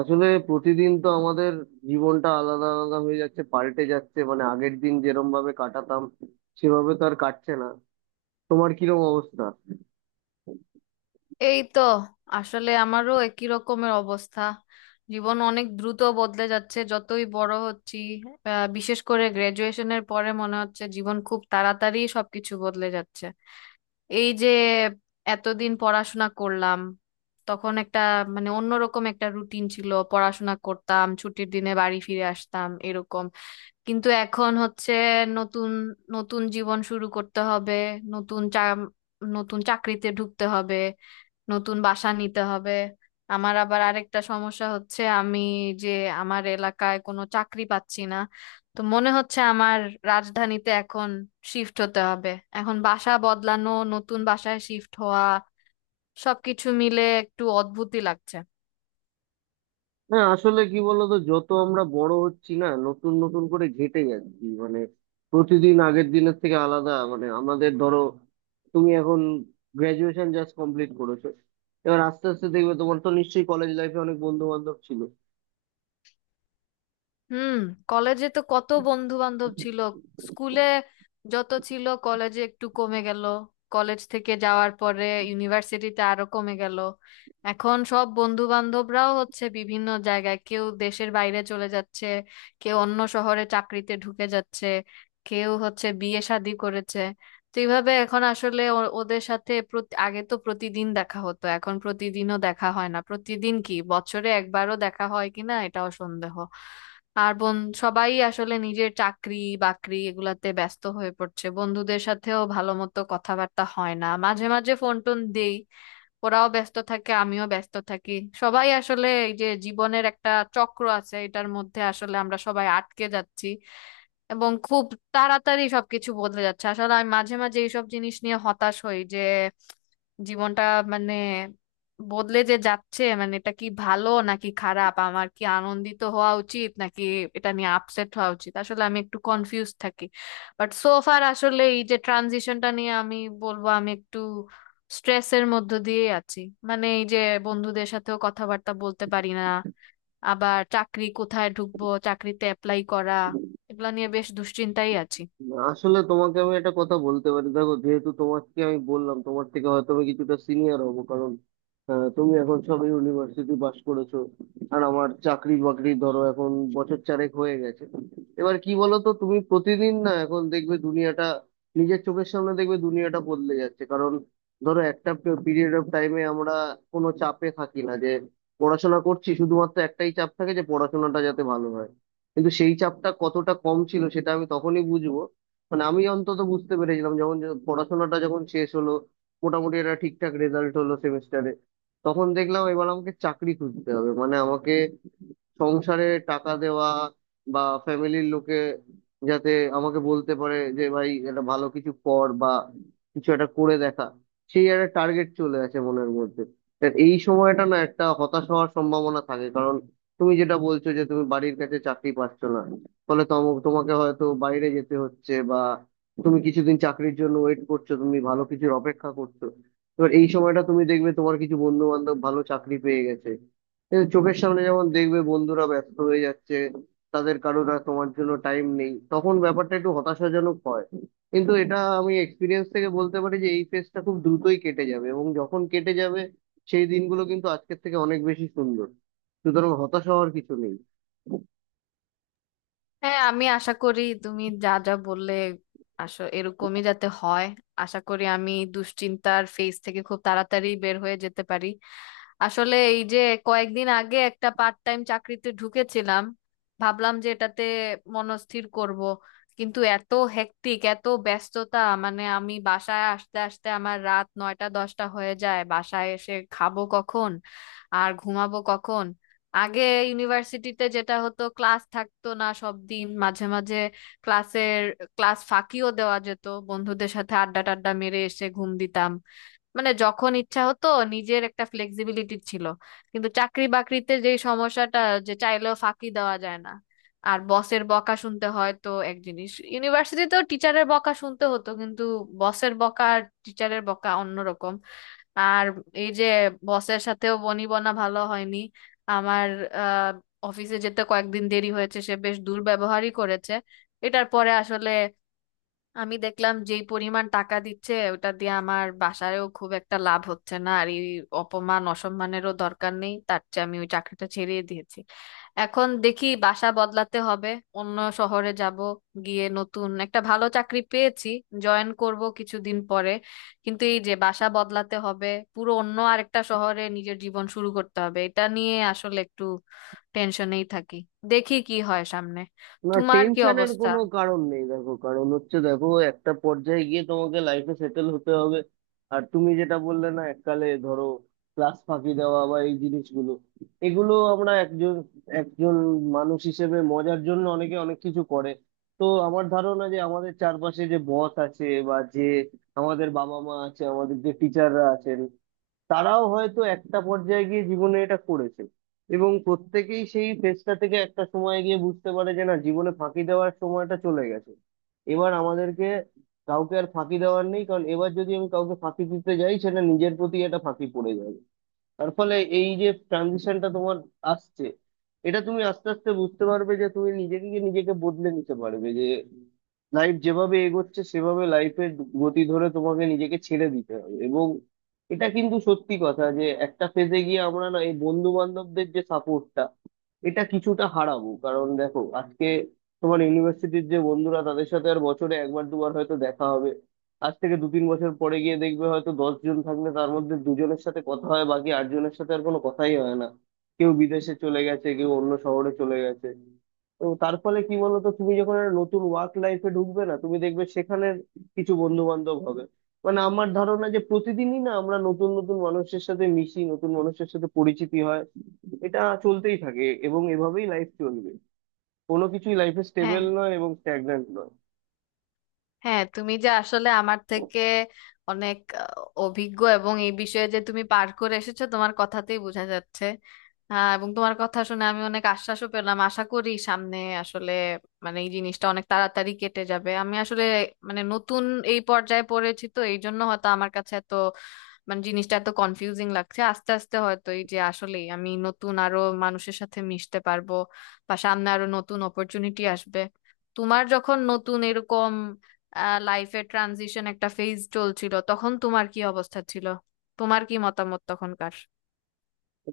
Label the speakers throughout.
Speaker 1: আসলে প্রতিদিন তো আমাদের জীবনটা আলাদা আলাদা হয়ে যাচ্ছে, পাল্টে যাচ্ছে। মানে আগের দিন যেরম ভাবে কাটাতাম, সেভাবে তো আর কাটছে না। তোমার কিরম অবস্থা?
Speaker 2: এই তো। আসলে আমারও একই রকমের অবস্থা। জীবন অনেক দ্রুত বদলে যাচ্ছে যতই বড় হচ্ছি। বিশেষ করে গ্রাজুয়েশনের পরে মনে হচ্ছে জীবন খুব তাড়াতাড়ি সবকিছু বদলে যাচ্ছে। এই যে এতদিন পড়াশোনা করলাম, তখন একটা মানে অন্যরকম একটা রুটিন ছিল, পড়াশোনা করতাম, ছুটির দিনে বাড়ি ফিরে আসতাম এরকম। কিন্তু এখন হচ্ছে নতুন নতুন জীবন শুরু করতে হবে, নতুন চা নতুন চাকরিতে ঢুকতে হবে, নতুন বাসা নিতে হবে। আমার আবার আরেকটা সমস্যা হচ্ছে আমি যে আমার এলাকায় কোনো চাকরি পাচ্ছি না। তো মনে হচ্ছে আমার রাজধানীতে এখন শিফট হতে হবে। এখন বাসা বদলানো, নতুন বাসায় শিফট হওয়া, সবকিছু মিলে একটু অদ্ভুতই লাগছে।
Speaker 1: হ্যাঁ, আসলে কি বলতো, যত আমরা বড় হচ্ছি না, নতুন নতুন করে ঘেঁটে যাচ্ছি। মানে প্রতিদিন আগের দিনের থেকে আলাদা। মানে আমাদের ধরো, তুমি এখন গ্রাজুয়েশন জাস্ট কমপ্লিট করেছো। এবার আস্তে আস্তে দেখবে, তোমার তো নিশ্চয়ই কলেজ লাইফে অনেক বন্ধু বান্ধব ছিল।
Speaker 2: হুম। কলেজে তো কত বন্ধু বান্ধব ছিল। স্কুলে যত ছিল কলেজে একটু কমে গেল, কলেজ থেকে যাওয়ার পরে ইউনিভার্সিটিতে আরো কমে গেল। এখন সব বন্ধু বান্ধবরাও হচ্ছে বিভিন্ন জায়গায়, কেউ দেশের বাইরে চলে যাচ্ছে, কেউ অন্য শহরে চাকরিতে ঢুকে যাচ্ছে, কেউ হচ্ছে বিয়ে শাদী করেছে। তো এইভাবে এখন আসলে ওদের সাথে আগে তো প্রতিদিন দেখা হতো, এখন প্রতিদিনও দেখা হয় না, প্রতিদিন কি বছরে একবারও দেখা হয় কিনা এটাও সন্দেহ। আর বোন সবাই আসলে নিজের চাকরি বাকরি এগুলাতে ব্যস্ত হয়ে পড়ছে, বন্ধুদের সাথেও ভালো মতো কথাবার্তা হয় না। মাঝে মাঝে ফোন টোন দেই, ওরাও ব্যস্ত থাকে আমিও ব্যস্ত থাকি। সবাই আসলে এই যে জীবনের একটা চক্র আছে এটার মধ্যে আসলে আমরা সবাই আটকে যাচ্ছি, এবং খুব তাড়াতাড়ি সবকিছু বদলে যাচ্ছে। আসলে আমি মাঝে মাঝে এইসব জিনিস নিয়ে হতাশ হই যে জীবনটা মানে বদলে যে যাচ্ছে, মানে এটা কি ভালো নাকি খারাপ, আমার কি আনন্দিত হওয়া উচিত নাকি এটা নিয়ে আপসেট হওয়া উচিত, আসলে আমি একটু কনফিউজ থাকি। বাট সো ফার আসলে এই যে ট্রানজিশনটা নিয়ে আমি বলবো আমি একটু স্ট্রেসের মধ্য দিয়ে আছি। মানে এই যে বন্ধুদের সাথেও কথাবার্তা বলতে পারি না, আবার চাকরি কোথায় ঢুকবো, চাকরিতে অ্যাপ্লাই করা, এগুলা নিয়ে বেশ দুশ্চিন্তাই আছি।
Speaker 1: আসলে তোমাকে আমি একটা কথা বলতে পারি, দেখো, যেহেতু তোমাকে আমি বললাম তোমার থেকে হয়তো আমি কিছুটা সিনিয়র হবো, কারণ তুমি এখন সবে ইউনিভার্সিটি পাস করেছো। আর আমার চাকরি বাকরি ধরো এখন বছর চারেক হয়ে গেছে। এবার কি বলো তো, তুমি প্রতিদিন না এখন দেখবে দুনিয়াটা, নিজের চোখের সামনে দেখবে দুনিয়াটা বদলে যাচ্ছে। কারণ ধরো, একটা পিরিয়ড অফ টাইমে আমরা কোনো চাপে থাকি না, যে পড়াশোনা করছি শুধুমাত্র একটাই চাপ থাকে, যে পড়াশোনাটা যাতে ভালো হয়। কিন্তু সেই চাপটা কতটা কম ছিল সেটা আমি তখনই বুঝবো। মানে আমি অন্তত বুঝতে পেরেছিলাম, যখন যে পড়াশোনাটা যখন শেষ হলো, মোটামুটি একটা ঠিকঠাক রেজাল্ট হলো সেমিস্টারে, তখন দেখলাম এবার আমাকে চাকরি খুঁজতে হবে। মানে আমাকে সংসারে টাকা দেওয়া, বা ফ্যামিলির লোকে যাতে আমাকে বলতে পারে যে ভাই এটা ভালো কিছু কর, বা কিছু একটা করে দেখা, সেই একটা টার্গেট চলে আসে মনের মধ্যে। তা এই সময়টা না একটা হতাশ হওয়ার সম্ভাবনা থাকে, কারণ তুমি যেটা বলছো যে তুমি বাড়ির কাছে চাকরি পাচ্ছ না, ফলে তোমাকে হয়তো বাইরে যেতে হচ্ছে, বা তুমি কিছুদিন চাকরির জন্য ওয়েট করছো, তুমি ভালো কিছুর অপেক্ষা করছো। এবার এই সময়টা তুমি দেখবে তোমার কিছু বন্ধু বান্ধব ভালো চাকরি পেয়ে গেছে, এ চোখের সামনে যেমন দেখবে বন্ধুরা ব্যস্ত হয়ে যাচ্ছে, তাদের কারোর আর তোমার জন্য টাইম নেই, তখন ব্যাপারটা একটু হতাশাজনক হয়। কিন্তু এটা আমি এক্সপিরিয়েন্স থেকে বলতে পারি যে এই ফেজটা খুব দ্রুতই কেটে যাবে, এবং যখন কেটে যাবে, সেই দিনগুলো কিন্তু আজকের থেকে অনেক বেশি সুন্দর। সুতরাং হতাশা হওয়ার কিছু নেই।
Speaker 2: হ্যাঁ, আমি আশা করি তুমি যা যা বললে আসো এরকমই যাতে হয়। আশা করি আমি দুশ্চিন্তার ফেজ থেকে খুব তাড়াতাড়ি বের হয়ে যেতে পারি। আসলে এই যে কয়েকদিন আগে একটা পার্ট টাইম চাকরিতে ঢুকেছিলাম, ভাবলাম যে এটাতে মনস্থির করব, কিন্তু এত হেক্টিক এত ব্যস্ততা, মানে আমি বাসায় আসতে আসতে আমার রাত 9টা 10টা হয়ে যায়, বাসায় এসে খাবো কখন আর ঘুমাবো কখন। আগে ইউনিভার্সিটিতে যেটা হতো ক্লাস থাকতো না সব দিন, মাঝে মাঝে ক্লাসের ক্লাস ফাঁকিও দেওয়া যেত, বন্ধুদের সাথে আড্ডা টাড্ডা মেরে এসে ঘুম দিতাম মানে যখন ইচ্ছা হতো, নিজের একটা ফ্লেক্সিবিলিটি ছিল। কিন্তু চাকরি বাকরিতে যে সমস্যাটা যে চাইলেও ফাঁকি দেওয়া যায় না, আর বসের বকা শুনতে হয়। তো এক জিনিস ইউনিভার্সিটিতেও টিচারের বকা শুনতে হতো, কিন্তু বসের বকা আর টিচারের বকা অন্যরকম। আর এই যে বসের সাথেও বনিবনা ভালো হয়নি আমার। আহ অফিসে যেতে কয়েকদিন দেরি হয়েছে, সে বেশ দুর্ব্যবহারই করেছে। এটার পরে আসলে আমি দেখলাম যেই পরিমাণ টাকা দিচ্ছে ওটা দিয়ে আমার বাসায়ও খুব একটা লাভ হচ্ছে না, আর এই অপমান অসম্মানেরও দরকার নেই, তার চেয়ে আমি ওই চাকরিটা ছেড়েই দিয়েছি। এখন দেখি বাসা বদলাতে হবে, অন্য শহরে যাব, গিয়ে নতুন একটা ভালো চাকরি পেয়েছি, জয়েন করব কিছুদিন পরে। কিন্তু এই যে বাসা বদলাতে হবে, পুরো অন্য আরেকটা শহরে নিজের জীবন শুরু করতে হবে, এটা নিয়ে আসলে একটু টেনশনেই থাকি। দেখি কি হয় সামনে।
Speaker 1: না,
Speaker 2: তোমার কি
Speaker 1: টেনশনের
Speaker 2: অবস্থা?
Speaker 1: কোনো কারণ নেই। দেখো, কারণ হচ্ছে, দেখো, একটা পর্যায়ে গিয়ে তোমাকে লাইফে সেটেল হতে হবে। আর তুমি যেটা বললে না, এককালে ধরো ক্লাস ফাঁকি দেওয়া বা এই জিনিসগুলো, এগুলো আমরা একজন একজন মানুষ হিসেবে মজার জন্য অনেকে অনেক কিছু করে। তো আমার ধারণা যে আমাদের চারপাশে যে বস আছে, বা যে আমাদের বাবা মা আছে, আমাদের যে টিচাররা আছেন, তারাও হয়তো একটা পর্যায়ে গিয়ে জীবনে এটা করেছে। এবং প্রত্যেকেই সেই ফেজটা থেকে একটা সময় গিয়ে বুঝতে পারে যে না, জীবনে ফাঁকি দেওয়ার সময়টা চলে গেছে, এবার আমাদেরকে কাউকে আর ফাঁকি দেওয়ার নেই। কারণ এবার যদি আমি কাউকে ফাঁকি দিতে যাই, সেটা নিজের প্রতি একটা ফাঁকি পড়ে যাবে। তার ফলে এই যে ট্রানজিশনটা তোমার আসছে, এটা তুমি আস্তে আস্তে বুঝতে পারবে যে তুমি নিজেকে গিয়ে নিজেকে বদলে নিতে পারবে, যে লাইফ যেভাবে এগোচ্ছে সেভাবে লাইফের গতি ধরে তোমাকে নিজেকে ছেড়ে দিতে হবে। এবং এটা কিন্তু সত্যি কথা যে একটা ফেজে গিয়ে আমরা না এই বন্ধু বান্ধবদের যে সাপোর্টটা, এটা কিছুটা হারাবো। কারণ দেখো, আজকে তোমার ইউনিভার্সিটির যে বন্ধুরা, তাদের সাথে আর বছরে একবার দুবার হয়তো দেখা হবে। আজ থেকে দু তিন বছর পরে গিয়ে দেখবে, হয়তো 10 জন থাকলে তার মধ্যে দুজনের সাথে কথা হয়, বাকি 8 জনের সাথে আর কোনো কথাই হয় না। কেউ বিদেশে চলে গেছে, কেউ অন্য শহরে চলে গেছে। তো তার ফলে কি বলতো, তুমি যখন একটা নতুন ওয়ার্ক লাইফে ঢুকবে না, তুমি দেখবে সেখানের কিছু বন্ধু বান্ধব হবে। মানে আমার ধারণা যে প্রতিদিনই না আমরা নতুন নতুন মানুষের সাথে মিশি, নতুন মানুষের সাথে পরিচিতি হয়, এটা চলতেই থাকে এবং এভাবেই লাইফ চলবে। কোনো কিছুই লাইফে স্টেবল
Speaker 2: হ্যাঁ,
Speaker 1: নয় এবং স্ট্যাগন্যান্ট নয়।
Speaker 2: হ্যাঁ, তুমি যে আসলে আমার থেকে অনেক অভিজ্ঞ এবং এই বিষয়ে যে তুমি পার করে এসেছো তোমার কথাতেই বোঝা যাচ্ছে। এবং তোমার কথা শুনে আমি অনেক আশ্বাসও পেলাম। আশা করি সামনে আসলে মানে এই জিনিসটা অনেক তাড়াতাড়ি কেটে যাবে। আমি আসলে মানে নতুন এই পর্যায়ে পড়েছি তো এই জন্য হয়তো আমার কাছে এত মানে জিনিসটা এত কনফিউজিং লাগছে। আস্তে আস্তে হয়তো এই যে আসলেই আমি নতুন আরো মানুষের সাথে মিশতে পারবো বা সামনে আরো নতুন অপরচুনিটি আসবে। তোমার যখন নতুন এরকম লাইফের ট্রানজিশন একটা ফেজ চলছিল তখন তোমার কি অবস্থা ছিল? তোমার কি মতামত তখনকার?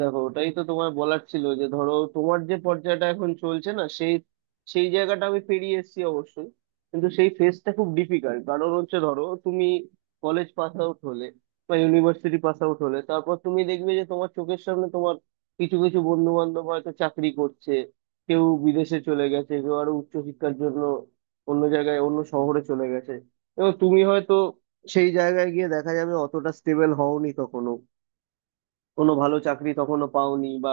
Speaker 1: দেখো, ওটাই তো তোমার বলার ছিল, যে ধরো তোমার যে পর্যায়টা এখন চলছে না, সেই সেই জায়গাটা আমি পেরিয়ে এসেছি অবশ্যই। কিন্তু সেই ফেজটা খুব ডিফিকাল্ট, কারণ হচ্ছে ধরো তুমি কলেজ পাস আউট হলে বা ইউনিভার্সিটি পাস আউট হলে, তারপর তুমি দেখবে যে তোমার চোখের সামনে তোমার কিছু কিছু বন্ধু বান্ধব হয়তো চাকরি করছে, কেউ বিদেশে চলে গেছে, কেউ আরো উচ্চশিক্ষার জন্য অন্য জায়গায় অন্য শহরে চলে গেছে। এবং তুমি হয়তো সেই জায়গায় গিয়ে দেখা যাবে অতটা স্টেবল হওনি তখনো, কোনো ভালো চাকরি তখনো পাওনি, বা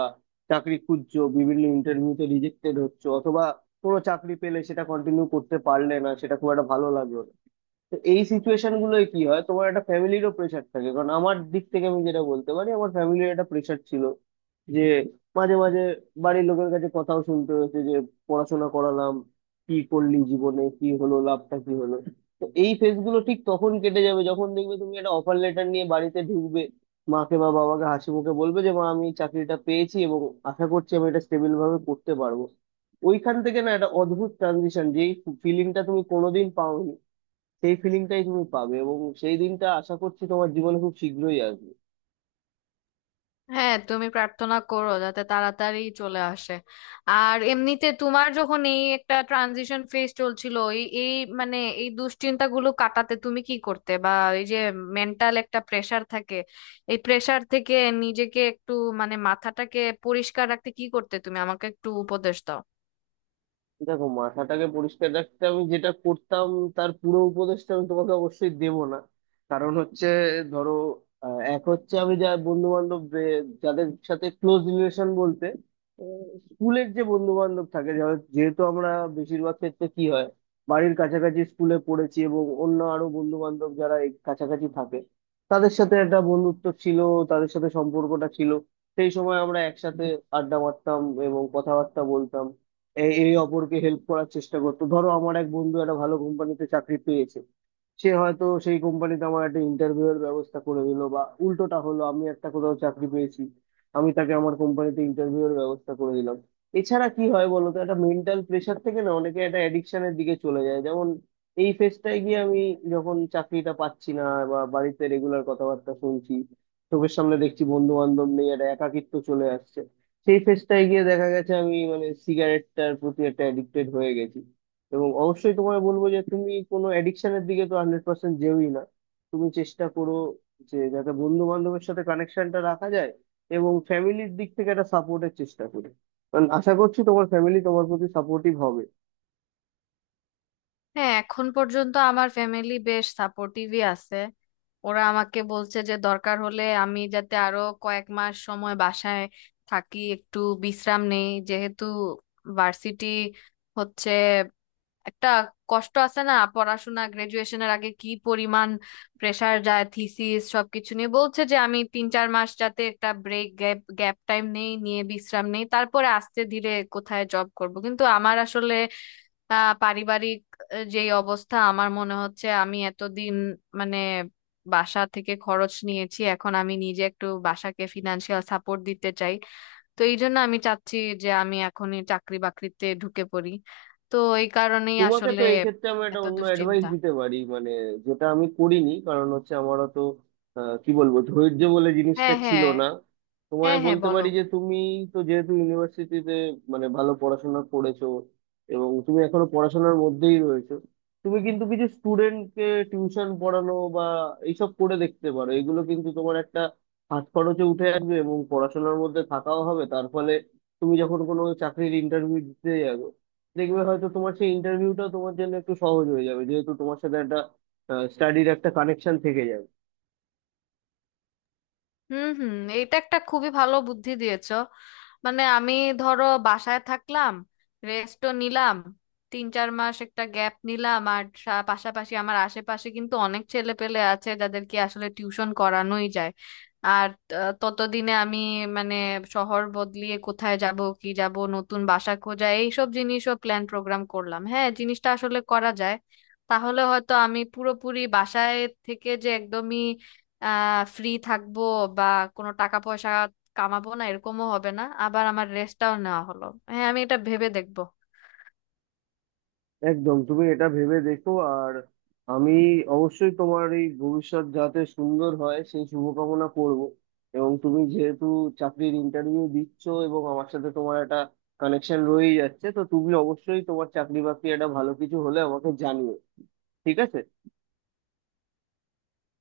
Speaker 1: চাকরি খুঁজছো, বিভিন্ন ইন্টারভিউতে রিজেক্টেড হচ্ছে, অথবা কোনো চাকরি পেলে সেটা কন্টিনিউ করতে পারলে না, সেটা খুব একটা ভালো লাগলো না। তো এই সিচুয়েশন গুলোয় কি হয়, তোমার একটা ফ্যামিলিরও প্রেশার থাকে। কারণ আমার দিক থেকে আমি যেটা বলতে পারি, আমার ফ্যামিলির একটা প্রেশার ছিল, যে মাঝে মাঝে বাড়ির লোকের কাছে কথাও শুনতে হয়েছে, যে পড়াশোনা করালাম, কি করলি জীবনে, কি হলো, লাভটা কি হলো। তো এই ফেজ গুলো ঠিক তখন কেটে যাবে যখন দেখবে তুমি একটা অফার লেটার নিয়ে বাড়িতে ঢুকবে, মাকে বা বাবাকে হাসি মুখে বলবে যে মা আমি এই চাকরিটা পেয়েছি এবং আশা করছি আমি এটা স্টেবল ভাবে করতে পারবো। ওইখান থেকে না একটা অদ্ভুত ট্রানজিশন, যেই ফিলিংটা তুমি কোনোদিন পাওনি, সেই ফিলিংটাই তুমি পাবে। এবং সেই দিনটা আশা করছি তোমার জীবনে খুব শীঘ্রই আসবে।
Speaker 2: হ্যাঁ, তুমি প্রার্থনা করো যাতে তাড়াতাড়ি চলে আসে। আর এমনিতে তোমার যখন এই একটা ট্রানজিশন ফেজ চলছিল এই এই মানে এই দুশ্চিন্তাগুলো কাটাতে তুমি কি করতে, বা এই যে মেন্টাল একটা প্রেসার থাকে, এই প্রেসার থেকে নিজেকে একটু মানে মাথাটাকে পরিষ্কার রাখতে কি করতে তুমি আমাকে একটু উপদেশ দাও।
Speaker 1: দেখো, মাথাটাকে পরিষ্কার রাখতে আমি যেটা করতাম, তার পুরো উপদেশটা আমি তোমাকে অবশ্যই দেব না। কারণ হচ্ছে ধরো, এক হচ্ছে আমি যা বন্ধু বান্ধব, যাদের সাথে ক্লোজ রিলেশন বলতে, স্কুলের যে বন্ধু বান্ধব থাকে, যেহেতু আমরা বেশিরভাগ ক্ষেত্রে কি হয়, বাড়ির কাছাকাছি স্কুলে পড়েছি, এবং অন্য আরো বন্ধু বান্ধব যারা এই কাছাকাছি থাকে, তাদের সাথে একটা বন্ধুত্ব ছিল, তাদের সাথে সম্পর্কটা ছিল, সেই সময় আমরা একসাথে আড্ডা মারতাম এবং কথাবার্তা বলতাম। এ- এ অপরকে হেল্প করার চেষ্টা করতো, ধরো আমার এক বন্ধু একটা ভালো কোম্পানিতে চাকরি পেয়েছে, সে হয়তো সেই কোম্পানিতে আমার একটা ইন্টারভিউ এর ব্যবস্থা করে দিল, বা উল্টোটা হলো আমি একটা কোথাও চাকরি পেয়েছি, আমি তাকে আমার কোম্পানিতে ইন্টারভিউ এর ব্যবস্থা করে দিলাম। এছাড়া কি হয় বলো তো, একটা মেন্টাল প্রেশার থেকে না অনেকে একটা অ্যাডিকশনের দিকে চলে যায়। যেমন এই ফেজটায় গিয়ে আমি, যখন চাকরিটা পাচ্ছি না বা বাড়িতে রেগুলার কথাবার্তা শুনছি, চোখের সামনে দেখছি বন্ধু বান্ধব নেই, একটা একাকিত্ব চলে আসছে, সেই ফেজটায় গিয়ে দেখা গেছে আমি মানে সিগারেটটার প্রতি একটা অ্যাডিক্টেড হয়ে গেছি। এবং অবশ্যই তোমায় বলবো যে তুমি কোনো অ্যাডিকশনের দিকে তো 100% যেওই না। তুমি চেষ্টা করো যে যাতে বন্ধু বান্ধবের সাথে কানেকশনটা রাখা যায়, এবং ফ্যামিলির দিক থেকে একটা সাপোর্টের চেষ্টা করো, কারণ আশা করছি তোমার ফ্যামিলি তোমার প্রতি সাপোর্টিভ হবে।
Speaker 2: হ্যাঁ, এখন পর্যন্ত আমার ফ্যামিলি বেশ সাপোর্টিভই আছে। ওরা আমাকে বলছে যে দরকার হলে আমি যাতে আরো কয়েক মাস সময় বাসায় থাকি, একটু বিশ্রাম নেই যেহেতু ভার্সিটি হচ্ছে একটা কষ্ট আছে না, পড়াশোনা গ্রাজুয়েশনের আগে কি পরিমাণ প্রেসার যায় থিসিস সবকিছু নিয়ে, বলছে যে আমি 3 4 মাস যাতে একটা ব্রেক গ্যাপ গ্যাপ টাইম নেই নিয়ে বিশ্রাম নেই, তারপরে আস্তে ধীরে কোথায় জব করব। কিন্তু আমার আসলে তা পারিবারিক যে অবস্থা আমার মনে হচ্ছে আমি এতদিন মানে বাসা থেকে খরচ নিয়েছি, এখন আমি নিজে একটু বাসাকে ফিনান্সিয়াল সাপোর্ট দিতে চাই। তো এই জন্য আমি চাচ্ছি যে আমি এখনই চাকরি বাকরিতে ঢুকে পড়ি। তো এই কারণেই
Speaker 1: তোমাকে তো
Speaker 2: আসলে
Speaker 1: এই ক্ষেত্রে আমি একটা
Speaker 2: এত
Speaker 1: অন্য অ্যাডভাইস
Speaker 2: দুশ্চিন্তা।
Speaker 1: দিতে পারি, মানে যেটা আমি করিনি। কারণ হচ্ছে আমারও তো কি বলবো, ধৈর্য বলে জিনিসটা
Speaker 2: হ্যাঁ,
Speaker 1: ছিল
Speaker 2: হ্যাঁ।
Speaker 1: না। তোমায়
Speaker 2: হ্যাঁ, হ্যাঁ,
Speaker 1: বলতে
Speaker 2: বলো।
Speaker 1: পারি যে তুমি তো যেহেতু ইউনিভার্সিটিতে, মানে ভালো পড়াশোনা করেছো এবং তুমি এখনো পড়াশোনার মধ্যেই রয়েছো, তুমি কিন্তু কিছু স্টুডেন্টকে টিউশন পড়ানো বা এইসব করে দেখতে পারো। এগুলো কিন্তু তোমার একটা হাত খরচে উঠে আসবে এবং পড়াশোনার মধ্যে থাকাও হবে, তার ফলে তুমি যখন কোনো চাকরির ইন্টারভিউ দিতে যাবে, দেখবে হয়তো তোমার সেই ইন্টারভিউটা তোমার জন্য একটু সহজ হয়ে যাবে, যেহেতু তোমার সাথে একটা স্টাডির একটা কানেকশন থেকে যাবে।
Speaker 2: হুম, হুম, এটা একটা খুবই ভালো বুদ্ধি দিয়েছো। মানে আমি ধরো বাসায় থাকলাম, রেস্টও নিলাম, 3 4 মাস একটা গ্যাপ নিলাম, আর পাশাপাশি আমার আশেপাশে কিন্তু অনেক ছেলে পেলে আছে যাদেরকে আসলে টিউশন করানোই যায়। আর ততদিনে আমি মানে শহর বদলিয়ে কোথায় যাব কি যাব, নতুন বাসা খোঁজা, এইসব জিনিসও প্ল্যান প্রোগ্রাম করলাম। হ্যাঁ, জিনিসটা আসলে করা যায়। তাহলে হয়তো আমি পুরোপুরি বাসায় থেকে যে একদমই ফ্রি থাকবো বা কোনো টাকা পয়সা কামাবো না এরকমও হবে না, আবার আমার রেস্টটাও নেওয়া হলো। হ্যাঁ, আমি এটা ভেবে দেখবো।
Speaker 1: একদম তুমি এটা ভেবে দেখো। আর আমি অবশ্যই তোমার এই ভবিষ্যৎ যাতে সুন্দর হয় সেই শুভকামনা করব। এবং তুমি যেহেতু চাকরির ইন্টারভিউ দিচ্ছ এবং আমার সাথে তোমার একটা কানেকশন রয়েই যাচ্ছে, তো তুমি অবশ্যই তোমার চাকরি বাকরি একটা ভালো কিছু হলে আমাকে জানিও। ঠিক আছে?